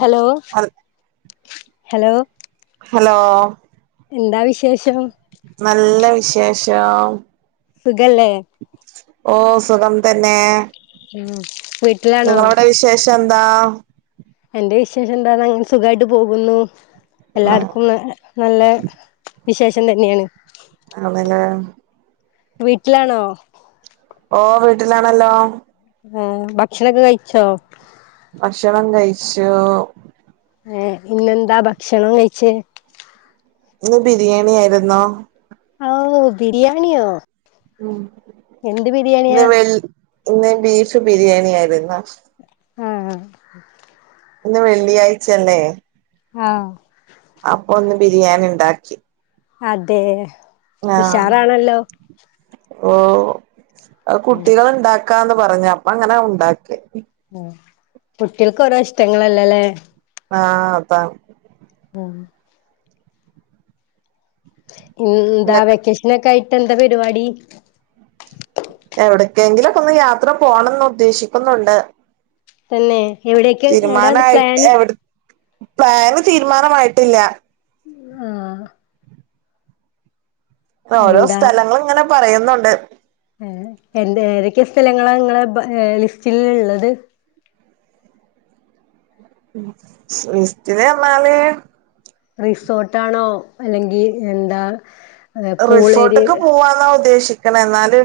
Hello hello hello എന്താ വിശേഷം നല്ല വിശേഷം സുഖല്ലേ ഓഹ് സുഖം തന്നെ ഉം വീട്ടിലാണോ നിങ്ങളടെ വിശേഷം എന്താ എന്റെ വിശേഷം എന്താ അങ്ങനെ സുഖമായിട്ട് പോകുന്നു ആ എല്ലാർക്കും നല്ല വിശേഷം തന്നെയാണ് [unintelligible] വീട്ടിലാണോ ഓ വീട്ടിലാണല്ലോ ആഹ് ഭക്ഷണൊക്കെ കഴിച്ചോ ഭക്ഷണം കഴിച്ചു ഏഹ് ഇന്നെന്താ ഭക്ഷണം കഴിച്ച ഇന്ന് ബിരിയാണി ആയിരുന്നോ ആഹ് ഓഹ് ബരിയാണി അഹ് ഉം ഇന്ന് വെള്ളി ഇന്ന് ബീഫ് ബിരിയാണി ആയിരുന്ന് ആഹ് ഇന്ന് വെള്ളിയാഴ്ചല്ലേ ആഹ അപ്പൊ ഒന്ന് ബിരിയാണി ണ്ടാക്കി അതെ ആഹ ഉഷാറാണല്ലോ ഓ ഉം കുട്ടികള്ണ്ടാക്ക ക്കാന്ന് പറഞ്ഞ് അപ്പ അങ്ങനെ ഉണ്ടാക്കി കുട്ടിൾക്ക് ഓരോ ഇഷ്ടങ്ങളല്ലല്ലേ ആഹ് അതാ ആഹ ന്താ നിങ്ങക്ക് വെക്കേഷനൊക്കെ ആയിട്ട് ന്താ പരിപാടി എവിടക്കെങ്കിലും ഒേക്ക ഒന്ന് യാത്ര പോണംന്ന് ഉദ്ദേശിക്കുന്നുണ്ട് തന്നെ എവിടേക്ക് എവിടാണ് തീരുമാനമായി് പ്ലാന് എവിടെ പ്ലാന് തീരുമാനമായിട്ടില്ല ആഹ ഓരോ എന്താ സ്ഥലങ്ങള് ഇങ്ങനെ പറയുന്നുണ്ട് ഏ എ ഏതൊക്കെ സ്ഥലങ്ങളാ നിങ്ങളെ ലിസ്റ്റിൽ ഇള്ളത് ലിസ്റ്റില് പറഞ്ഞാല് റിസോർട്ടാണോ അല്ലെങ്കി എന്താ ഏഹ് പൂളേരിയ റിസോർട്ടൊക്കെ പോവാന്നാ ഉദ്ദേശിക്കു എന്നാലല്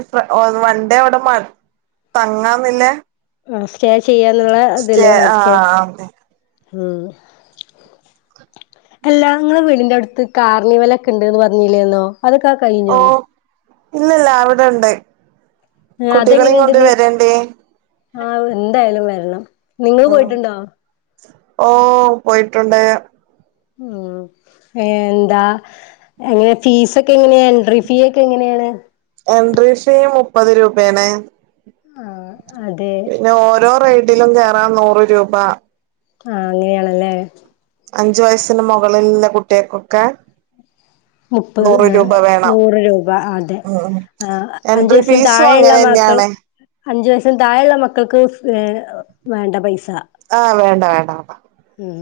വണ്ടേ അവിടെ തങ്ങന്നില്ലേ ആ സ്റ്റേ ചെയ്യാന്നുള്ള ഇതില് ആർക്കെ ആഹ് അതെ ഉ അല്ലാ ങ്ങളേ വീടിന്റെ അടുത്ത് കാർണിവലോക്കെ ണ്ട്ന്ന് പറഞ്ഞില്ലേന്നോ അതൊക്ക ഓ ഇല്ലല്ല അവിടെണ്ട് കുട്ടികളും കൊണ്ട് വരേണ്ടീ ആഹ ന്തായാലും വരണം നിങ്ങള് പോയിട്ടുണ്ടോ ഓ പോയിട്ടുണ്ട് ഉം എന്താ എങ്ങനെ ഫീസ ഒക്കെ എങ്ങനെയാ എൻട്രി ഫീ ഒക്കെ എങ്ങനെയാണ് എൻട്രി ഫീ മുപ്പത് രൂപേണെ ആഹ് അതെ പിന്നെ ഓരോ റൈടിലു കയറാൻ നൂറു രൂപ ആഹ് അങ്ങനെയാണലേ ലേ അഞ്ചു വയസ്സിനു മോകളിലുള്ള കുട്ടികൾക്കൊക്കെ മുപ്പത് നൂറ് ഏ രൂപ വേണം നൂറ് രൂപ അതെ ഉം ആ അഞ്ചു എൻട്രി വയസിന് ഫീസും താഴെയുള്ള അങ്ങനെ മത്രാ തന്നെയാണ് അഞ്ചു വയസിന് താഴെള്ള മക്കൾക്ക് വേണ്ട പൈസ ണ്ട ആഹ വേണ്ട വേണ്ട ഉം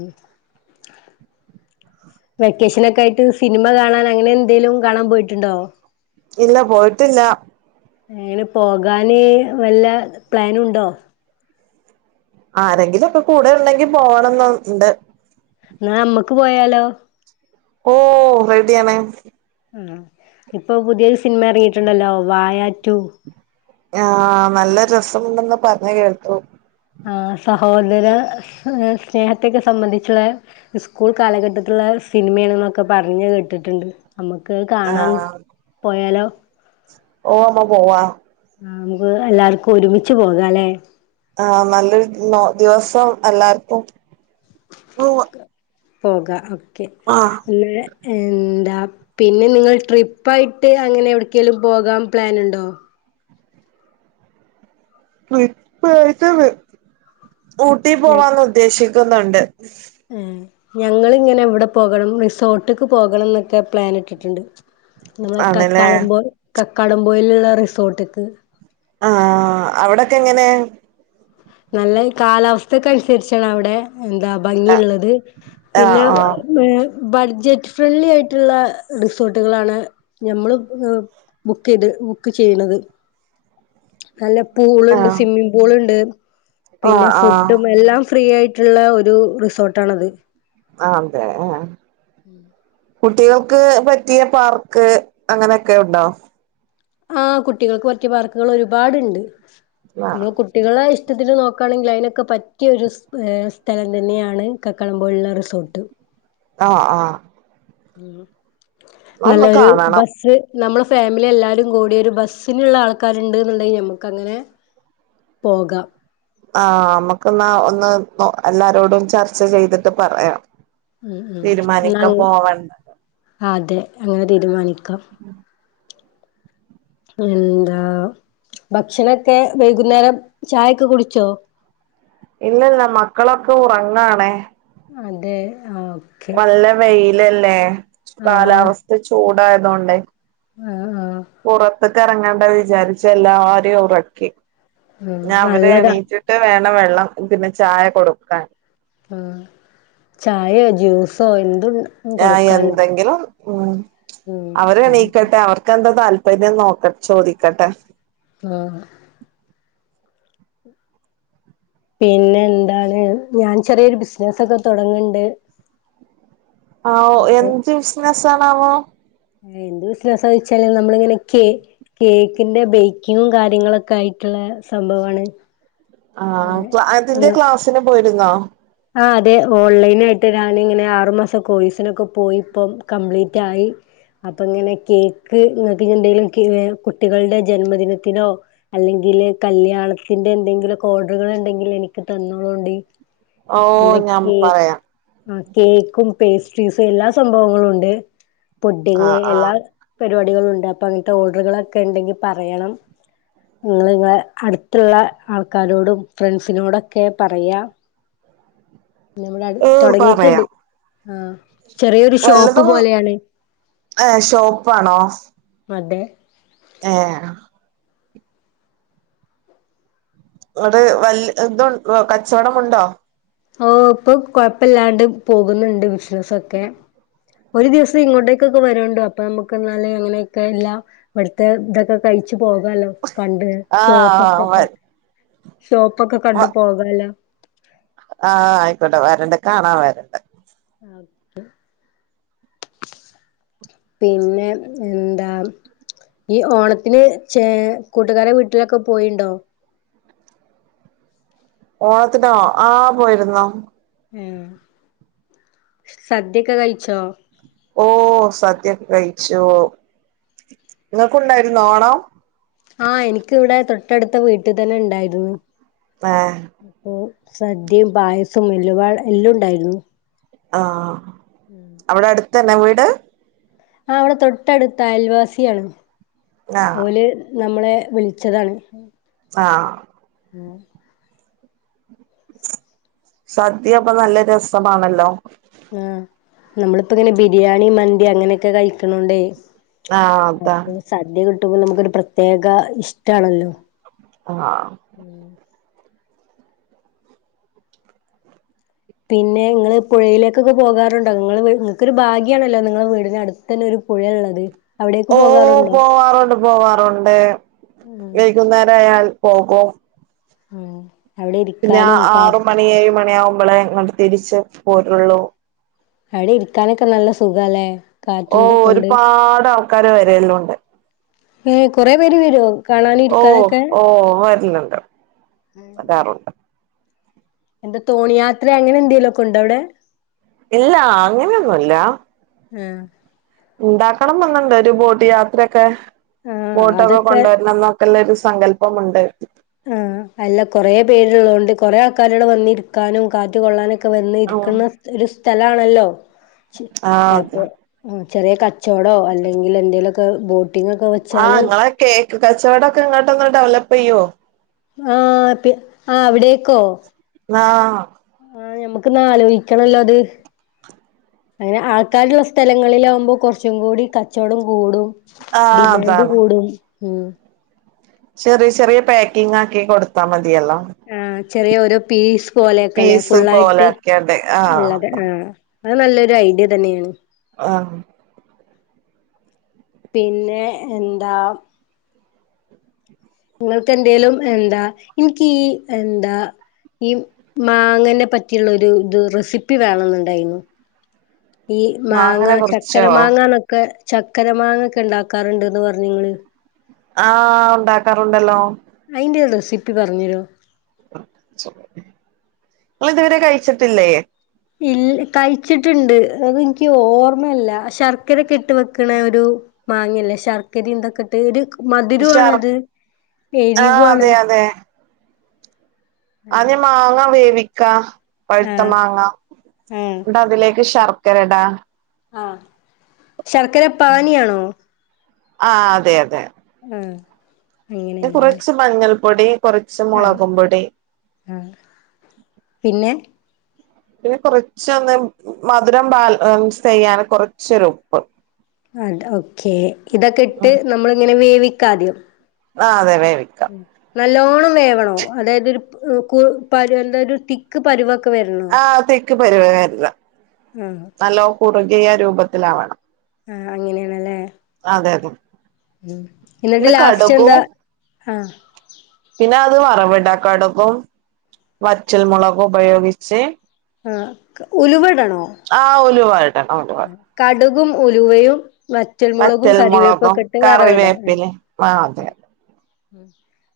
വെക്കേഷനൊക്കെ ആയിട്ട് സിനിമ കാണാൻ അങ്ങനെ എന്തെലും കാണാൻ പോയിട്ടുണ്ടോ ഇല്ല പോയിട്ടില്ല അങ്ങന പോകാന് വല്ല പ്ലാനുണ്ടോ ആരെങ്കിലും ഒക്കെ കൂടെ ഉണ്ടെങ്കി പോകണംന്ന് ണ്ട് ന്നാഅമ്മക്ക് പോയാലോ ഓ റെഡി ആണ് ആ ഇപ്പൊ പുതിയൊരു സിനിമ സാധനങ്ങളൊക്കെ എറങ്ങിയിട്ടുണ്ടല്ലോ വായാറ്റു ആ നല്ല രസമുണ്ടെന്ന് പറഞ്ഞഞ് കേട്ടു ആ സഹോദര സ്നേഹത്തോക്കേ സംബന്ധിച്ചുള്ള സ്കൂൾ കാലഘട്ടത്തിലുള്ള സിനിമയാണെന്നൊക്കെ പറഞ്ഞ് കേട്ടിട്ടുണ്ട് നമുക്ക് കാണാൻ ആഹ് പോയാലോ ഓ അമ്മ പോവാ ആ വേറേ എല്ലാർക്കും ഒരുമിച്ച് പോകാലെ ആ് നല്ലൊരു ദിവസം എല്ലാർക്കും പോവ പോക ഒക്കെ പിന്നെ എന്താ പിന്നെ നിങ്ങൾ ട്രിപ്പായിട്ട് അങ്ങനെ എവിടെക്കേലും പോകാൻ പ്ലാനുണ്ടോ ട്രിപ്പായിട്ട് ഊട്ടി പോകാൻ ഉദ്ദേശിക്കുന്നുണ്ട് ആ ഞങ്ങളിങ്ങനെ ഇവിടെ പോകണം റിസോട്ട്ക്ക് പോകണം എന്നൊക്കെ പ്ലാനിട്ടിട്ടൊണ്ട് നമ്മെ ആണല്ലേ കക്കാടപോ കക്കാടംപോയിലുള്ള റിസോട്ടിക്ക് ആ അവിടൊക്കെ എങ്ങനെ നല്ല കാലാവസ്ഥക്കെ അനുസരിച്ചാണ് അവിടെ എന്താ ഭംഗിയുള്ളത് ആഹ് പിന്നെ ആഹ് മേ ബഡ്ജറ്റ് ഫ്രണ്ട്ലിയായിട്ടുള്ള റിസോർട്ടുകളാണ് ഞമ്മള് ബുക്ക്ചെയ്ത് ബുക്ക്ചെയ്യണത് നല്ല ആഹ് പൂളുണ്ട് ആഹ് സ്വിമ്മിംഗ്പൂളൂണ്ട് ആഹ് പിന്നെ ആഹ് ഫുഡ് മ എല്ലാം ഫ്രീആയിട്ടുള്ള ഒരു റിസോട്ടാണത് ആംതെ ആ ആ ഉം കുട്ടികൾക്ക് പറ്റിയപാർക്ക് അങ്ങനെയൊക്കെ ഉണ്ടോ ആ കുട്ടികൾക്കുപറ്റിയ പാർക്കുകൾ ഒരുപാടുണ്ട് ആഹ് നമ്മള് കുട്ട് കുട്ടികളെ ഇഷ്ടത്തില് നോക്കാണെങ്കില് അയിനൊക്കെ പറ്റിയൊരു സ്ഥലം തന്നെയാണ് കക്കാടംപോയിലുള്ള റിസോർട്ട് ആ ആ ഒന്ന് നല്ലയൊരു കാണണം ബസ്സ് നമ്മള് ഫാമിലിയെല്ലാരും കൂടി ഒരുബസ്സിനുള്ള ആൾക്കാരുണ്ടെന്നുണ്ടെങ്കി നമുക്കങ്ങനെ പോകാം ആ നമ്മുക്കന്നാ ഒന്ന് നൊ എല്ലാരോടും ചർച്ചചെയ്തിട്ട് പറയാം ഉം തീരുമാനിക്കാ പോവണ്ട ആ അതെ അങ്ങനെ തീരുമാനിക്കാം എന്താ ഭക്ഷണൊക്കെ വൈകുന്നേരം ചായൊക്കെകുടിച്ചോ ഇല്ലല്ല മക്കളൊക്കെ ഉറങ്ങാണേ അതെ ആ ഓക്കെ വല്ല വെയിലല്ലേ ആഹ് കാലാവസ്ഥ ചൂടായതൊണ്ടെ ആഹ് ആഹ് പുറത്തക്കെറങ്ങണ്ടാ വിജാരിച്ച് എല്ലാരേം ഉറക്കി. ഉം ഞാ അവര് നല്ലതാ എണീറ്റിട്ടുവേണം വെള്ളം പിന്നെചായ കൊടുക്കാൻ. ആ ചായോ ജ്യൂസോ എന്തുണ്ടാ ആ എന്തെങ്കിലും ഉം ഉം ഉം അവരെണീക്കട്ടെ അവർക്കെന്താ താൽപര്യം നോക്ക ചോദിക്കട്ടെ ആ പിന്നെ എന്താണ് ഞാൻ ചെറിയൊരു ബിസ്നസ്സൊക്കെ തൊടങ്ങണ്ട്. ആവോ എന്ത് ബിസ്നസാണാവോ എന്തു ബിസിനസാ ചോയിച്ചാല് നമ്മളിങ്ങനെ കേ കേക്കിന്റെ ബേയ്ക്കിങ്ങും കാര്യങ്ങളൊക്കായിട്ടുള്ള സംഭവാണ്. ആ ഏഹ് അപ്പ അതിന്റെ ക്ലാസിന് പോയിരുന്നോ ആ അതെ ഓൺലൈനായിട്ട് ഞാനിങ്ങനെ ആറുമാസം കോഴ്സിനൊക്കെ പോയിപ്പം കംപ്ലീറ്റായി അപ്പൊഇങ്ങനെ കേക്ക് എന്തേലും കുട്ടികളുടെ ജന്മദിനത്തിനോ അല്ലെങ്കില് കല്യാണത്തിന്റെ എന്തെങ്കിലൊക്കെ ഓഡറുകളൊണ്ടെങ്കില് എനിക്ക് തന്നോളുണ്ടി. ഓഹ് എന്താ ഞാൻ കേക്ക് പറയാം ആ കേക്കും പേസ്ട്രീസും എല്ലാ സംഭവങ്ങളുംണ്ട്. പുഡിങ്ങ് ആഹ് ആഹ് എല്ലാപരിപാടികളുണ്ട് അപ്പൊ അങ്ങനത്തെ ഓഡറുകളൊക്കെണ്ടെങ്കി പറയണം. നിങ്ങള് നിങ്ങളെ അടുത്തുള്ള ആൾക്കാരോടും ഫ്രണ്ട്സിനോടൊക്കെ പറയാ ഞമ്മടെ അടു ഓഹ് തൊടങ്ങിട്ടൊണ്ട് പറയാം ആ ചെറിയൊരു ഷോപ്പുപോലെയാണ്. ഏ ഷോപ്പാണോ അതെ ഏ ഇവ്ടെ വല്യ ഇത് കച്ചോടമുണ്ടോ ഓഹ് ഇപ്പൊ കൊഴപ്പല്ലാണ്ട് പോക്ന്ന്ണ്ട് ബിസ്നസ്സൊക്കെ. ഒര് ദിവസം ഇങ്ങോട്ടേക്കൊക്കെ വരൊണ്ടു അപ്പ നമ്മക്കെന്നാല് അങ്ങനെയൊക്കെല്ലാം ഇവ്ടുത്ത ഇതൊക്കെ തയ്ച്ച് പോകാലൊ കണ്ട് ആഹ് ഷോപ്പ്ക്കൊക്കണ്ട്. ഷോപ്പൊക്കെ കണ്ട് പോകാലൊ ആഹ് അയ്ക്കോട്ടെ വരണ്ട് കാണാ വരണ്ട്. ഓക്ക് പിന്നെ എന്താ? യ്യ് ഓണത്തിന് ചെ കൂട്ടുകാരെ വീട്ടിലൊക്ക പോയിണ്ടോ? ഓണത്തിനോ ആഹ് പോയിരുന്നു ഉം സദ്യക്ക കയിച്ചോ? ഓഹ് സദ്യക്ക കയിച്ചൂ ഇങ്ങക്കുണ്ടാരുന്നൊ ഓണം? ആഹ് ഇൻക്ക് ഇവ്ടെ തൊട്ടട്ത്ത വീട്ടിതന്നെണ്ടായിര്ന്ന്. ആഹ് അപ്പോ സദ്യിം പായസം എല്ലുംപാടെ എല്ലു ഇണ്ടായിര്ന്നു. ആഹ് അവ്ട അട്ത്തന്ന വീട്? ആഹ് അവ്ട തൊട്ടട്ത്ത അയൽവാസ്യാണ് ആഹ് ഓല് നമ്മളേ വിളിച്ചതാണ്. ആഹ് ആഹ് സദ്യപ്പ നല്ല രസമാണല്ലൊ? ആഹ് നമ്മളിപ്പങ്ങനെ ബിരിയാണി മന്തി അങ്ങനൊക്ക കഴിക്ക്‌ണോണ്ടെ ആഹ് അതാണ് സദ്യ കിട്ട്മ്പ നമുക്കൊരു പ്രത്യേക ഇഷ്ട്ടാണല്ലൊ ആഹ് പിന്നെ ഇങ്ങള് പുഴയിലെക്കൊക്ക പോകാറ്ണ്ടൊ ഇങ്ങള് വ് ഇങ്ങൾക്കൊരു ഭാഗ്യാണല്ലൊ നിങ്ങളെ വീടിനടു തന്നൊര് പുഴയാണത്. ഓഹ് പോവാറുണ്ട് പോവാറുണ്ട് ഉം വൈകുന്നേരായാൽ പോകും. ഉം അവിടെ പിന്നെ ഇരിക്കാനും കാ ആറ് മണി ഏഴ് മണി ആവുമ്പളേ ഇങ്ങ്ട്ട് തിരിച്ച് പോരൊള്ളു അവടെ ഇരിക്കാനൊക്ക നല്ല സുഖാല്ലെ ഓഹ് ഒരുപാട് ആൾക്കാര് വരേല്ലൂണ്ട് ഏഹ് കൊറെ പേര് വരൊ കാണാനും ഇരിക്കാനൊക്കെ ഓഹ് വർലുണ്ട് വരാറുണ്ട് എന്ത തോണിയാത്രെ അങ്ങനെ എന്തെലൊക്ക ഉണ്ട അവടെ ഇല്ല അങ്ങനെന്നുല്ല ആഹ് ഉണ്ടാക്കണം ന്നെന്നുണ്ട് ഒരു ബോട്ട് യാത്രയൊക്കെ ആ ബോട്ടൊക്കെ അതൊക്കെ കൊണ്ടുവരണം എന്നൊ കല്ലൊരു സങ്കല്പമുണ്ട് ആഹ് അല്ല കൊറേ പേര്ള്ളോണ്ട് കൊറേ ആൾക്കാരേള് വന്നിരിക്കാനും കാറ്റ് കൊള്ളാനൊ വന്നിരിക്ക്ന്ന ഒരു സ്ഥലാണല്ലൊ ചി ആ അതെ അപൊ ആഹ് ചെറീ കക് ചോടൊ അല്ലെങ്കില് എന്തേലൊക്കെ ബോട്ടിംങൊക്ക വെ ആഹ് ഇങ്ങള കേക്ക് കച്ചോടക്ക ഇങ്ങോട്ടൊന്ന് ഡെവലപ്പിയ്യൊ ആഹ് പി ആഹ് അവിടേക്കൊ ന്നാഹ് ആഹ് ഞമ്മക്ക്ന്നാ ആലോയ്ക്കണലൊ അത് അങ്ങനെ ആൾക്കാര്ള്ള സ്ഥലങ്ങളിലാവുമ്പൊ കൊറ്ച്ചും കൂടി കച്ചോടം കൂടും ആ ഡിമാൻഡ് അതാണ് കൂടും ഉം ചെറിയ ചെറിയ പാക്കിങ് ആക്കി കൊട്ത്താ മതിയല്ലൊ ആഹ് ചെറിയ ഒരു പീസ് പോലെയൊക്കല്ലെ പീസ് പോലെ ഫുള്ളായിട്ട് ആക്കിയാണ്ട് ആ ഇള്ളത് ആഹ് അത് നല്ലൊര ഐഡിയ തന്നെയാണ് ആഹ് ഉം പിന്നെ എന്താ നിങ്ങൾക്ക് എന്തേലും എന്താ ഇൻക്കീ എന്താ ഈ മാങ്ങനെ പറ്റിള്ളൊരു ഇത് റെസിപ്പി വേണെന്ന്ണ്ടായിനു ഈ മാങ്ങ മാങ്ങനെ ചക്കര കുറച്ചോ മാങ്ങന്നൊക്കെ ചക്കര മാങ്ങ ഒക്കെ ഉണ്ടാക്കാറുണ്ട്ന്ന് പറഞ്ഞ്ങ്ങ്ള് ആഹ് ഉണ്ടാക്കാറുണ്ടല്ലോ അയിന്റെ റെസിപ്പി പറഞ്ഞെരോ ങ്ങളിത് വരെ കഴിച്ചിട്ടില്ലേ ഇൽ കഴിച്ചിട്ടുണ്ട് അതെനിക്ക് ഓർമ്മല്ല ശർക്കരക്കെ ഇട്ട് വെക്കണ ഒരു മാങ്ങല്ലേ ശർക്കരിം ഇതൊക്കെ ട്ട് ഒര് മധ് ഷർ രോണത് ആഹ് എരിവ്വുആണ് അതെ അതെ ആദ്യം മാങ്ങ വേവിക്ക പഴുത്ത ആഹ് മാങ്ങ ആഹ് ന്ന്ട്ട് അതിലേക്ക് ശർ ക്കരടാ ആഹ് ശർക്കര പാനിയാണോ ആഹ് അതെ അതെ ആഹ് പിന്നെ അങ്ങനെയാണല്ലേ കുറച്ച് മഞ്ഞൾപ്പൊടി കുറച്ച് ആഹ് മുളകും പൊടി ആഹ് പിന്നെ പിന്നെ കൊറച്ചൊന്ന് മധുരം ബാല ൻ സ്സ്‌ ചെയ്യാൻ കൊറച്ച് ഒര് ഉപ്പ് അത് ഓക്കെ ഇതൊക്കെ ഇട്ട് നമ്മൾ ഇങ്ങനെ വേവിക്കാദ്യം ആഹ് അതെ വേവിക് നല്ലോണം വേവണോ അതായത് ഒരു പ് കു പ ര ന്ന ര് ത്തി ക്ക്‌ പരുവൊക്കെ വെര്ണ ആഹ് ത്തിക്ക് പരുവം വെര്നം ആഹ് നല്ലോം കുറുകിയ രൂപത്തിലാവണം ആഹ് അങ്ങനെയണല്ലേ അതെ അതെ ഉം ഇന്ന്ട്ട് പിന്നെ യാസ്റ്റ് എന്താ കടുകും ആഹ് പിന്നെ അത് വറവ്ടാ കട്‌കും വറ്റൽ മുളകും ഉപയോഗിച്ച് ആഹ ക ഉലുവടണോ ആഹ് ഉലുവ ഇടണൊണ്ട് കടുകും ഉലുവയും വ റ്റൽ മുളകും വറ്റൽമുളകും കരിവേപ്പൊക്കെട്ട് വറവ്ടാ ഉം കറിവേപ്പിലിം ആ അതെ ഉം ഉം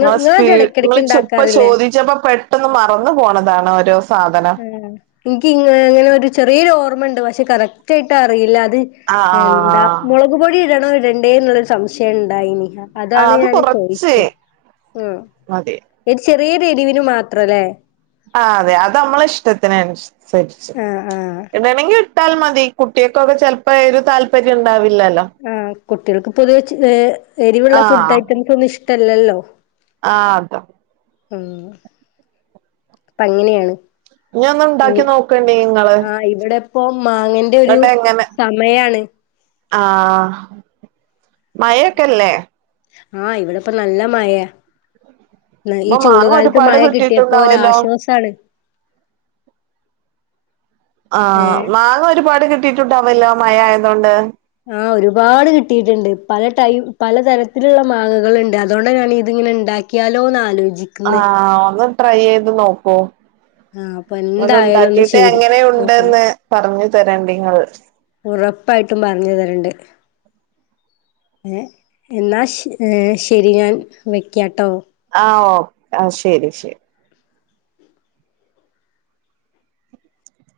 ങ്ങള് സ്പീ ങ്ങള് ചു പ്പ ഇണ്ടാക്കാറില്ലേ ചോദിച്ചപ്പോ പെട്ടെന്ന് മറന്ന് പോണതാണ് ഓരോ സാധനം ഏഹ് ഇൻകിങ്ങനെലൊ ഒരു ചെറിയൊരു ഓർമ്മണ്ട് പക്ഷെ കറക്റ്റ് ആയിട്ട് അറിയില്ല അത് ആഹ് എന്താ ആഹ് മുളക് പൊടി ഇടണോ ഇടണ്ടേന്ന് ള്ളര് സംശയണ്ടായിനി അഹ് ആ അതാണ് അത് ഞാന് കൊറച്ച് ചോയിച്ചേ ആഹ് മതി ഒരു ചെറിയേരെരിവിനു മാത്രലേ ആഹ് അതെ അത് അമ്മളെ ഇഷ്ടത്തിന് അൻസര്ച്ച് ആഹ് ആഹ് ഇടണെങ്കി ഇ ട്ടാൽ മതി കുട്ട്യാക്കൊക്കെ ചെലപ്പോ എരു താല്പര്യം ണ്ടാവില്ലല്ലോ ആഹ് കുട്ടികൾക്ക് പൊതുവെ ചെ ഏ എരിവുള്ള ഫുഡ് ഐറ്റംസ് ഒന്നും ഇഷ്ടല്ലല്ലോ ആഹ് അതാ അഹ് അപ്പ അങ്ങനെയാണ് ഇനി ഒന്ന് ഇനി ഉണ്ടാക്കി നോക്കണ്ടി നിങ്ങള് ആഹ് ഇവിടെ പ്പം മാങ്ങന്റെ ഒരു എന്നിട്ട് എങ്ങനെ സമയാണ് ആഹ് മഴെക്കെല്ലേ ആഹ് ഇവിടെപ്പ നല്ല മഴയ ന്നാ ഈ അപ്പൊ മാങ്ങ ചൂടുകാലത്ത് ഒരുപാട് മഴ കിട്ടിയപ്പോ കിട്ടിയിട്ടുണ്ടാവല്ലോ ഒരാശ്വാസാണ് ആഹ് ഏഹ് മാങ്ങ ഒരുപാട് കിട്ടിട്ടുണ്ടാവല്ലോ മയ ആയതോണ്ട് ആഹ് ഒരുപാട് കിട്ടിട്ട്ണ്ട് പല ടൈ പല പലതരത്തിലുള്ള മാങ്ങകള്ണ്ട് അതോണ്ടാ ഞാനിതിങ്ങനെണ്ടാ ക്യാലോന്നാലോജി ആഹ് ഒന്ന് ട്രൈയെയ്ത് നോക്കൂ ആഹ് അപ്പൊ ന്നട്ട് എന്തായാലും ഒന്ന് ഉണ്ടാക്കിട്ട് ചെയ്ത് എങ്ങനെ നോക്കണം ഉണ്ടെന്ന് പറഞ്ഞു തരണ്ടി ഇങ്ങൾ ഉറപ്പായിട്ടും പറഞ്ഞു തരണ്ട് ഏഹ് എന്നാ ശ് ശരി ഞാൻ വയ്ക്കാട്ടോ ആഹ് ഓഹ് ശരി ശരി